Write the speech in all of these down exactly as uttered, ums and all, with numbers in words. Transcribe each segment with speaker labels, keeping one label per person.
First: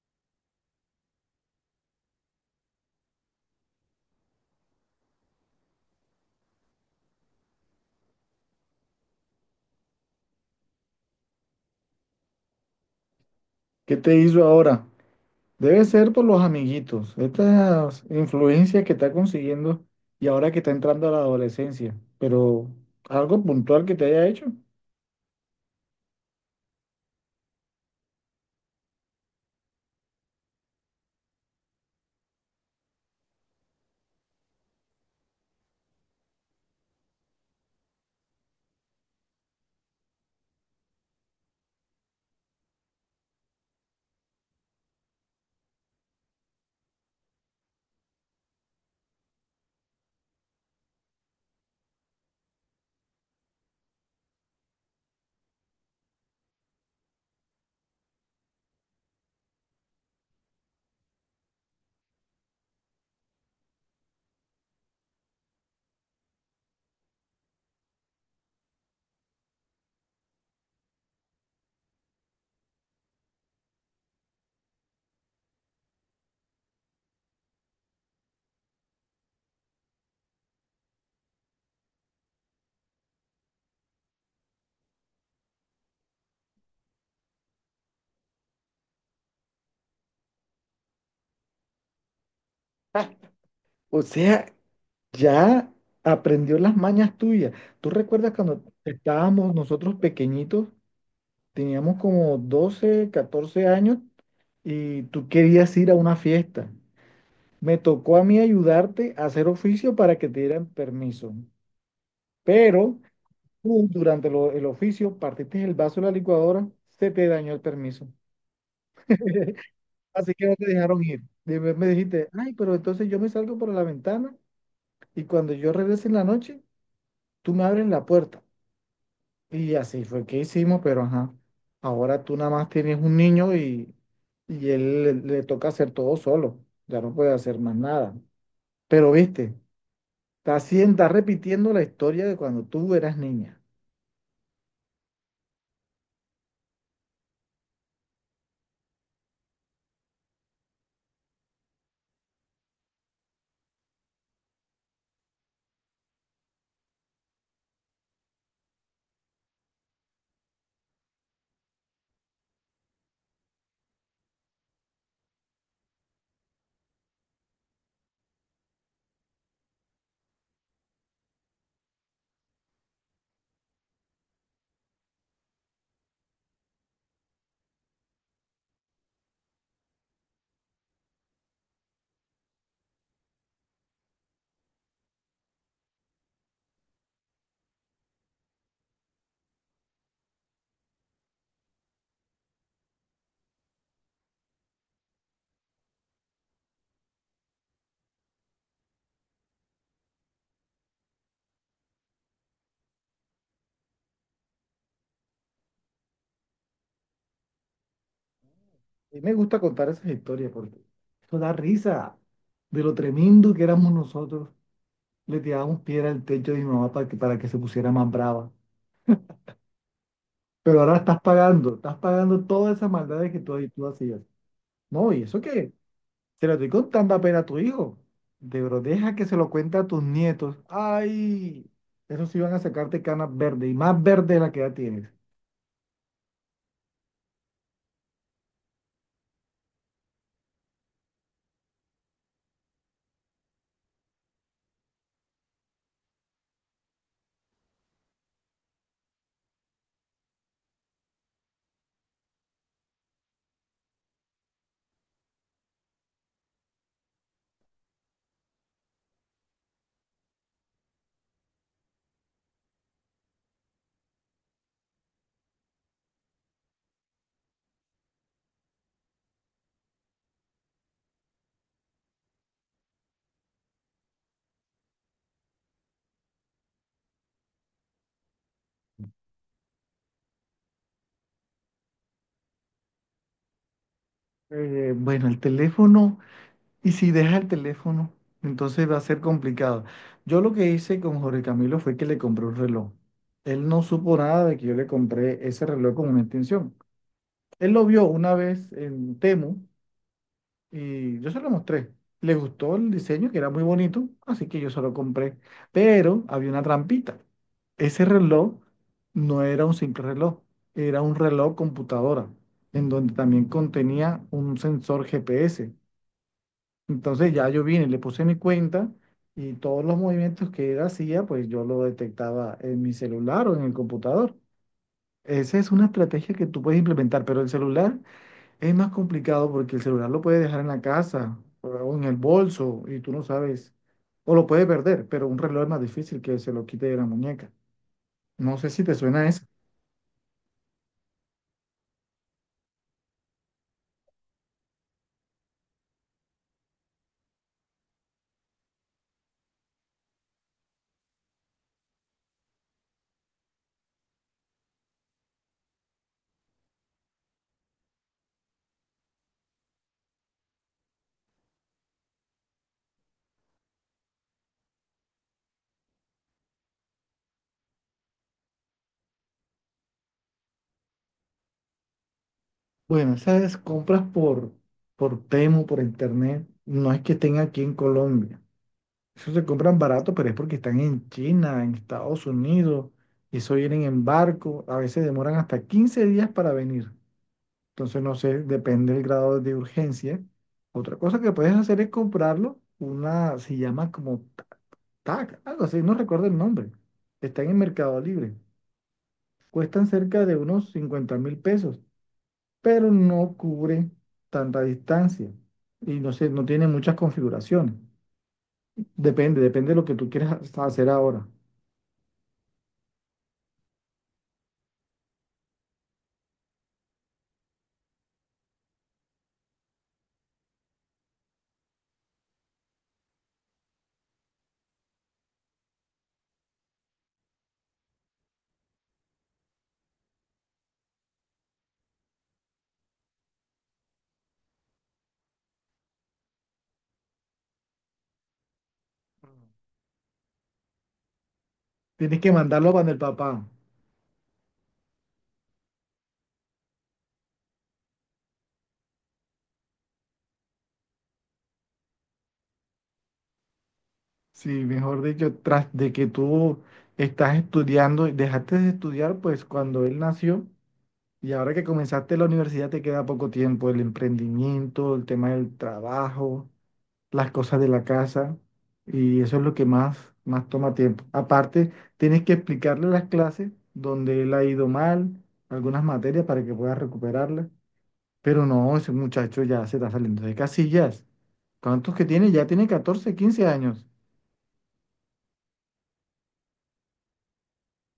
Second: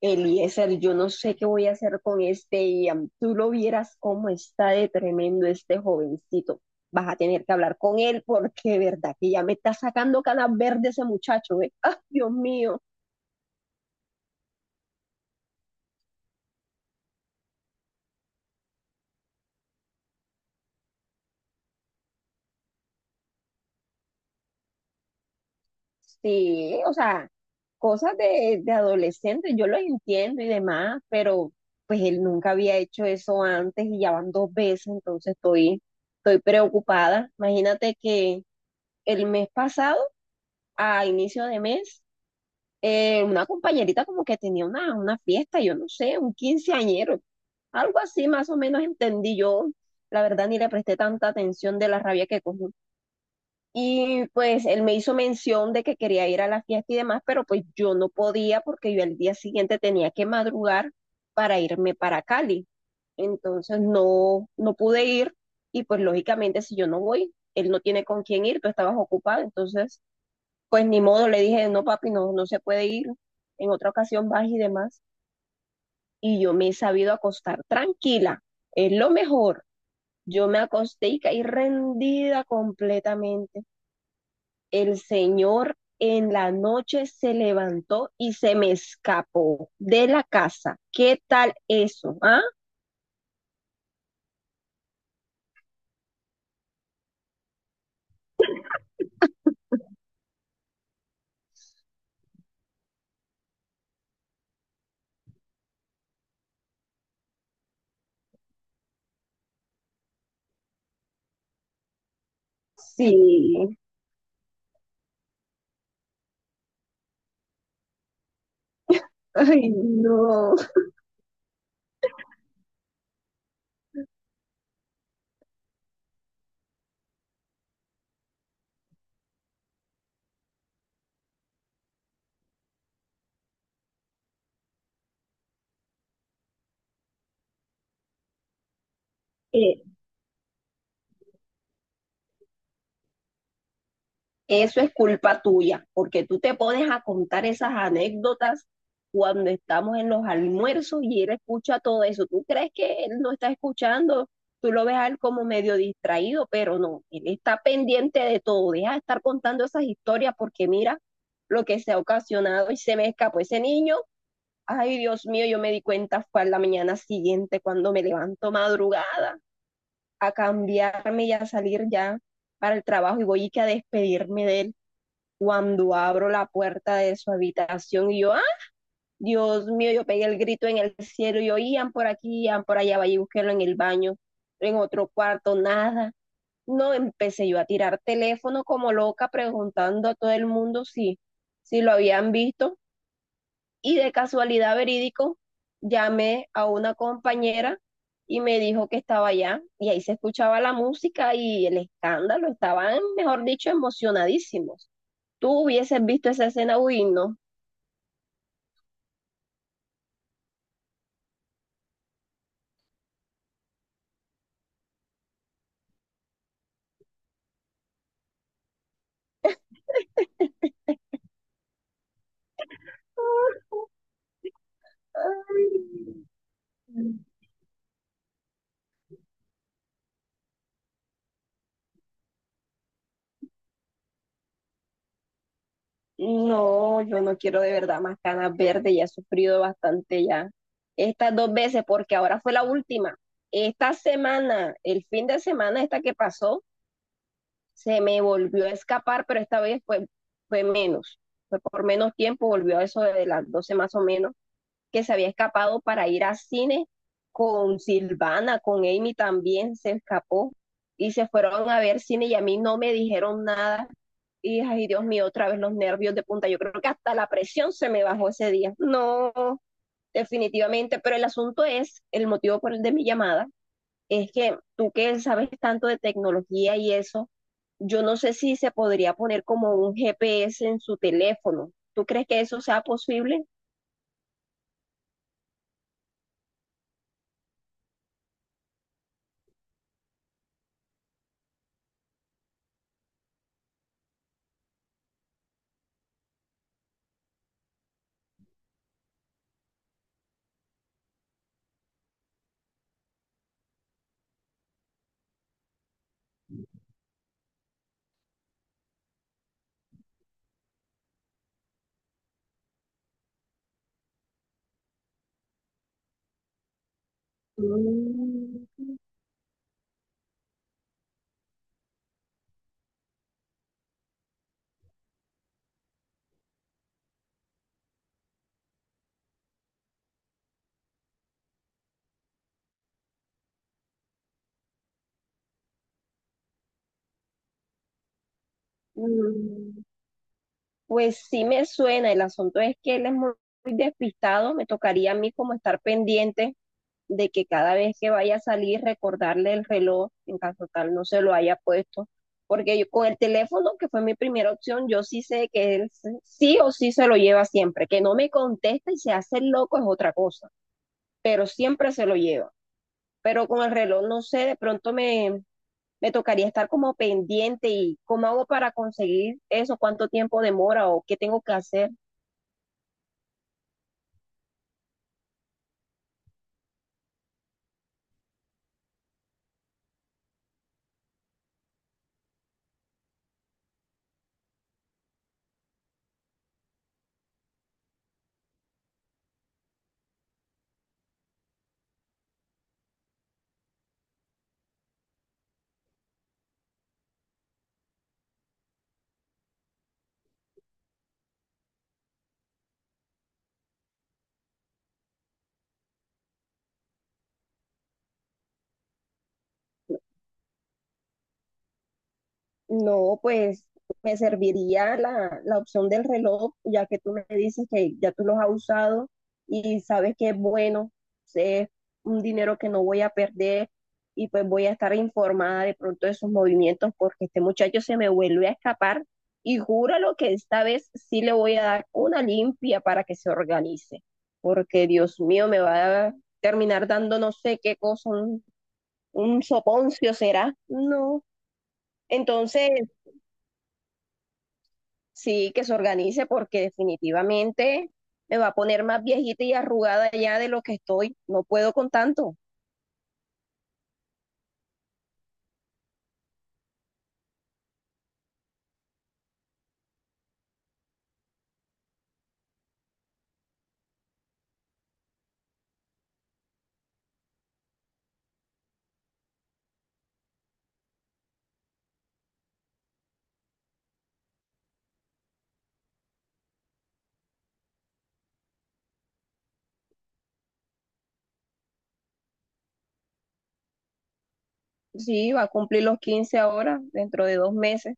Speaker 1: Eliezer, yo no sé qué voy a hacer con este Ian. Tú lo vieras cómo está de tremendo este jovencito. Vas a tener que hablar con él porque, de verdad, que ya me está sacando canas verdes ese muchacho, ¿eh? ¡Ah, Dios mío!
Speaker 2: ¿Qué te hizo ahora? Debe ser por los amiguitos, esta influencia que está consiguiendo y ahora que está entrando a la adolescencia, pero algo puntual que te haya hecho.
Speaker 1: Sí, o sea, cosas de, de adolescente, yo lo entiendo y demás, pero pues él nunca había hecho eso antes y ya van dos veces, entonces estoy, estoy preocupada. Imagínate que el mes pasado, a inicio de mes, eh, una compañerita como que tenía una, una fiesta, yo no sé, un quinceañero, algo así más o menos entendí yo. La verdad ni le presté tanta atención de la rabia que cogí. Y pues él me hizo mención de que quería ir a la fiesta y demás, pero pues yo no podía porque yo el día siguiente tenía que madrugar para irme para Cali. Entonces no, no pude ir y pues lógicamente si yo no voy, él no tiene con quién ir, tú estabas ocupado, entonces pues ni modo, le dije, no, papi, no, no se puede ir. En otra ocasión vas y demás. Y yo me he sabido acostar tranquila. Es lo mejor. Yo me acosté y caí rendida completamente. El Señor en la noche se levantó y se me escapó de la casa. ¿Qué tal eso? ¿Ah?
Speaker 2: Ah, o sea, ya aprendió las mañas tuyas. ¿Tú recuerdas cuando estábamos nosotros pequeñitos, teníamos como doce, catorce años y tú querías ir a una fiesta? Me tocó a mí ayudarte a hacer oficio para que te dieran permiso, pero.
Speaker 1: Sí.
Speaker 2: Tú, durante lo- el oficio, partiste el vaso de la licuadora, se te dañó el permiso.
Speaker 1: Ay,
Speaker 2: Así que
Speaker 1: no.
Speaker 2: no te dejaron ir. Después me dijiste, ay, pero entonces yo me salgo por la ventana y cuando yo regrese en la noche, tú me abres la puerta. Y así fue que hicimos, pero ajá, ahora tú nada más tienes un niño y, y él le, le toca hacer todo solo, ya no puede hacer más nada. Pero viste,
Speaker 1: Eh,
Speaker 2: está, haciendo- está repitiendo la historia de cuando tú eras niña.
Speaker 1: Eso es culpa tuya, porque tú te pones a contar esas anécdotas cuando estamos en los almuerzos y él escucha todo eso. Tú crees que él no está escuchando, tú lo ves a él como medio distraído, pero no, él está pendiente de todo. Deja de estar contando esas historias porque mira lo que se ha ocasionado y se me escapó ese niño. Ay, Dios mío, yo me di cuenta fue a la mañana siguiente cuando me levanto madrugada a cambiarme y a salir ya para el trabajo y voy y que a despedirme de él cuando abro la puerta de su habitación y yo, ¡ah! Dios mío, yo pegué el grito en el cielo y yo, iban por aquí, iban por allá, vaya y busquélo en el baño, en otro cuarto, nada. No, empecé yo a tirar teléfono como loca preguntando a todo el mundo si, si lo habían visto y de casualidad verídico llamé a una compañera y me dijo que estaba allá y ahí se escuchaba la música y el escándalo, estaban, mejor dicho, emocionadísimos, tú hubieses visto esa escena, uy, no.
Speaker 2: Y me gusta contar esas historias porque eso da risa de lo tremendo que éramos nosotros. Le tirábamos piedra al techo de mi mamá para que, para que se pusiera más brava. Pero ahora estás pagando, estás pagando todas esas maldades que tú, tú hacías. No, ¿y eso qué? Se lo estoy contando apenas a tu hijo. De bro, deja que se lo cuente a tus nietos. ¡Ay! Esos sí van a sacarte canas verdes y más verdes de la que ya tienes.
Speaker 1: No, yo no quiero de verdad más canas verdes, ya he sufrido bastante ya. Estas dos veces, porque ahora fue la última. Esta semana, el fin de semana esta que pasó, se me volvió a escapar, pero esta vez fue, fue menos. Fue por menos tiempo, volvió a eso de las doce más o menos, que se había escapado para ir a cine con Silvana, con Amy también se escapó y se fueron a ver cine y a mí no me dijeron nada. Y ay, Dios mío, otra vez los nervios de punta. Yo creo que hasta la presión se me bajó ese día. No, definitivamente, pero el asunto es, el motivo por el de mi llamada, es que tú que sabes tanto de tecnología y eso, yo no sé si se podría poner como un G P S en su teléfono. ¿Tú crees que eso sea posible?
Speaker 2: Eh, bueno, el teléfono. Y si deja el teléfono, entonces va a ser complicado. Yo lo que hice con Jorge Camilo fue que le compré un reloj. Él no supo nada de que yo le compré ese reloj con una extensión. Él lo vio una vez en Temu y yo se lo mostré. Le gustó el diseño, que era muy bonito, así que yo se lo compré. Pero había una trampita. Ese reloj no era un simple reloj, era un reloj computadora, en donde también contenía un sensor G P S. Entonces ya yo vine, le puse mi
Speaker 1: Mm.
Speaker 2: cuenta y todos los movimientos que él hacía, pues yo lo detectaba en mi celular o en el computador. Esa es una estrategia que tú puedes implementar, pero el celular es más complicado porque el celular lo puedes dejar en la casa o en el bolso y tú no sabes, o lo puedes perder, pero un reloj es más difícil que se lo quite de la muñeca. No sé si te suena eso.
Speaker 1: Mm, pues sí me suena, el asunto es que él es muy, muy despistado, me tocaría a mí como estar pendiente de que cada vez que vaya a salir recordarle el reloj, en caso tal no se lo haya puesto, porque yo con el teléfono, que fue mi primera opción, yo sí sé que él se- sí o sí se lo lleva siempre, que no me contesta y se hace el loco es otra cosa, pero siempre se lo lleva. Pero con el reloj, no sé, de pronto me, me tocaría estar como pendiente y cómo hago para conseguir eso, cuánto tiempo demora o qué tengo que hacer.
Speaker 2: Bueno, esas compras por, por Temu, por internet, no es que estén aquí en Colombia. Eso se compran barato, pero es porque están en China, en Estados Unidos, y eso vienen en barco. A veces demoran hasta quince días para venir. Entonces, no sé, depende del grado de urgencia. Otra cosa que puedes hacer es comprarlo. Una se llama como ta- T A C, algo así, no recuerdo el nombre. Están en Mercado Libre. Cuestan cerca de unos cincuenta mil pesos, pero no cubre tanta distancia. Y no sé, no tiene muchas configuraciones. Depende, depende de lo que tú quieras hacer ahora.
Speaker 1: No, pues me serviría la, la opción del reloj, ya que tú me dices que ya tú los has usado y sabes que es bueno, es un dinero que no voy a perder y pues voy a estar informada de pronto de sus movimientos porque este muchacho se me vuelve a escapar y júralo que esta vez sí le voy a dar una limpia para que se organice, porque Dios mío, me va a terminar dando no sé qué cosa, un, un soponcio será. No.
Speaker 2: Tienes que
Speaker 1: Entonces,
Speaker 2: mandarlo para el papá.
Speaker 1: sí, que se organice porque definitivamente me va a poner más viejita y arrugada ya de lo que estoy. No puedo con tanto.
Speaker 2: Sí, mejor dicho, tras de que tú estás estudiando, dejaste de estudiar, pues cuando él nació y ahora que comenzaste la universidad te queda poco tiempo, el emprendimiento, el tema del trabajo, las cosas de la casa y eso es lo que más, más toma tiempo. Aparte, tienes que explicarle las clases donde él ha ido mal, algunas materias para que pueda recuperarlas. Pero no, ese muchacho ya se está saliendo de casillas. ¿Cuántos que tiene? Ya tiene catorce, quince años.
Speaker 1: Sí, va a cumplir los quince ahora, dentro de dos meses.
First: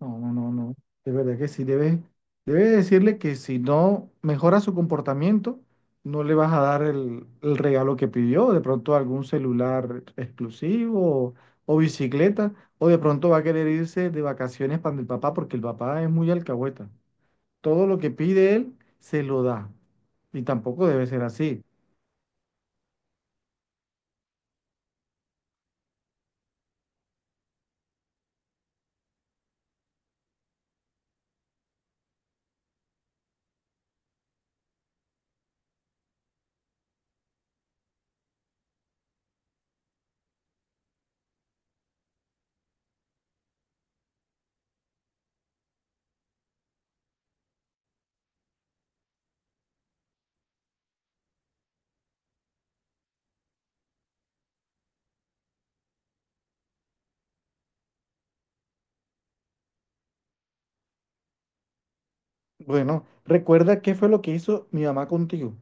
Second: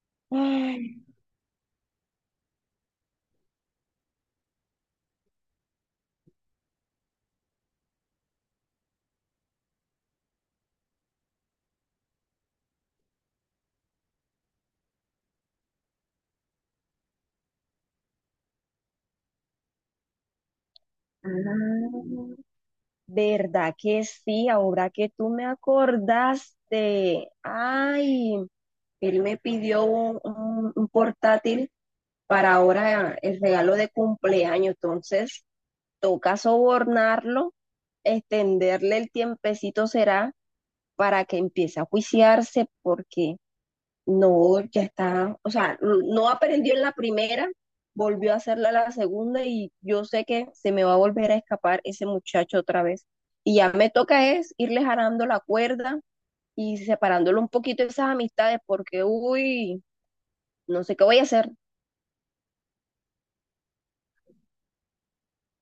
Speaker 2: No, no, no, no.
Speaker 1: Ay,
Speaker 2: De verdad que sí, debe, debe decirle que si no mejora su comportamiento, no le vas a dar el, el regalo que pidió. De pronto algún celular exclusivo o, bicicleta. O de pronto va a querer irse de vacaciones para el papá porque el papá es muy alcahueta. Todo lo que pide él se lo da. Y tampoco debe ser así.
Speaker 1: ah, ¿verdad que sí? Ahora que tú me acordaste. Ay, él me pidió un, un- un portátil para ahora el regalo de cumpleaños. Entonces, toca sobornarlo, extenderle el tiempecito será para que empiece a juiciarse porque no, ya está, o sea, n- no aprendió en la primera, volvió a hacerla la segunda y yo sé que se me va a volver a escapar ese muchacho otra vez. Y ya me toca es irle jarando la cuerda y separándolo un poquito de esas amistades porque, uy, no sé qué voy a hacer.
Speaker 2: Bueno, recuerda qué fue lo que hizo mi mamá contigo.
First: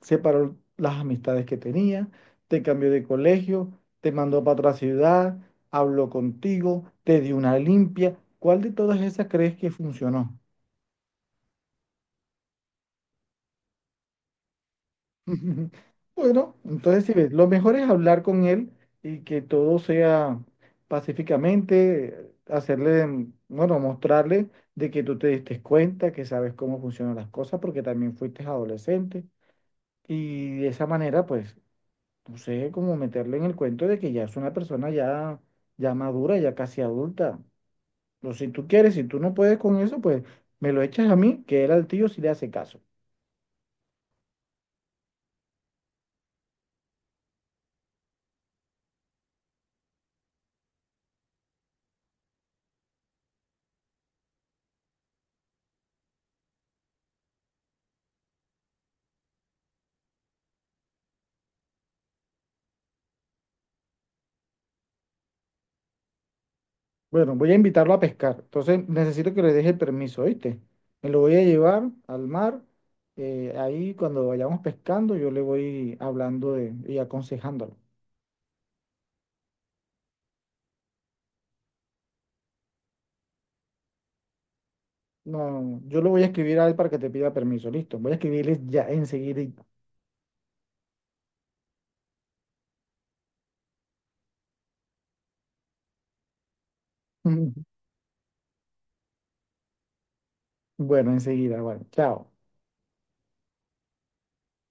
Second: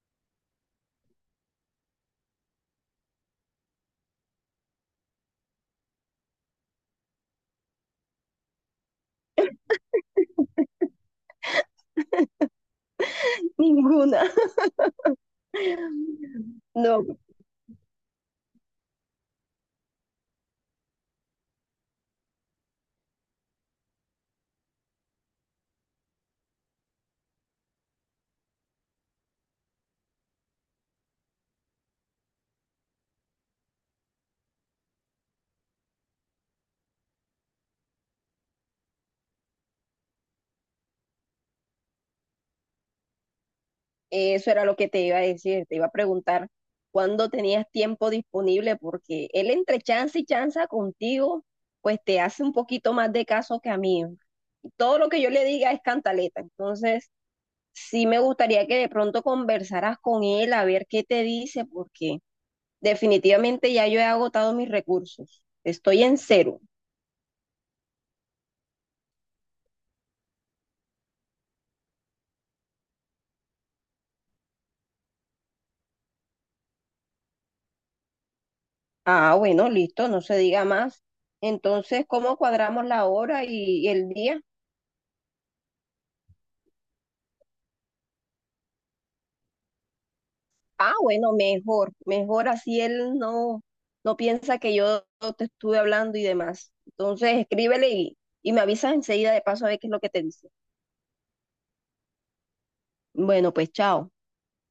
Speaker 2: Separó las amistades que tenía, te cambió de colegio, te mandó para otra ciudad, habló contigo, te dio una limpia. ¿Cuál de todas esas crees que funcionó?
Speaker 1: Ninguna.
Speaker 2: Bueno, entonces si
Speaker 1: No,
Speaker 2: ves, lo mejor es hablar con él y que todo sea pacíficamente, hacerle, mm, bueno, mostrarle de que tú te diste cuenta, que sabes cómo funcionan las cosas, porque también fuiste adolescente. Y de esa manera, pues, no sé, como meterle en el cuento de que ya es una persona ya, ya madura, ya casi adulta. Pero si tú quieres, si tú no puedes con eso, pues me lo echas a mí, que él al tío sí le hace caso.
Speaker 1: eso era lo que te iba a decir, te iba a preguntar cuándo tenías tiempo disponible, porque él entre chance y chanza contigo, pues te hace un poquito más de caso que a mí. Todo lo que yo le diga es cantaleta, entonces sí me gustaría que de pronto conversaras con él a ver qué te dice, porque definitivamente ya yo he agotado mis recursos, estoy en cero.
Speaker 2: Bueno, voy a invitarlo a pescar. Entonces necesito que le deje el permiso, ¿oíste? Me lo voy a llevar al mar. Eh, ahí cuando vayamos pescando, yo le voy hablando de- y aconsejándolo.
Speaker 1: Ah, bueno, listo, no se diga más. Entonces, ¿cómo cuadramos la hora y y el día?
Speaker 2: No, yo lo voy a escribir a él para que te pida permiso. Listo, voy a escribirle ya enseguida.
Speaker 1: Ah, bueno, mejor, mejor así él no, no piensa que yo te estuve hablando y demás. Entonces, escríbele y, y me avisas enseguida de paso a ver qué es lo que te dice.
Speaker 2: Bueno, enseguida, bueno, chao.
Speaker 1: Bueno, pues chao.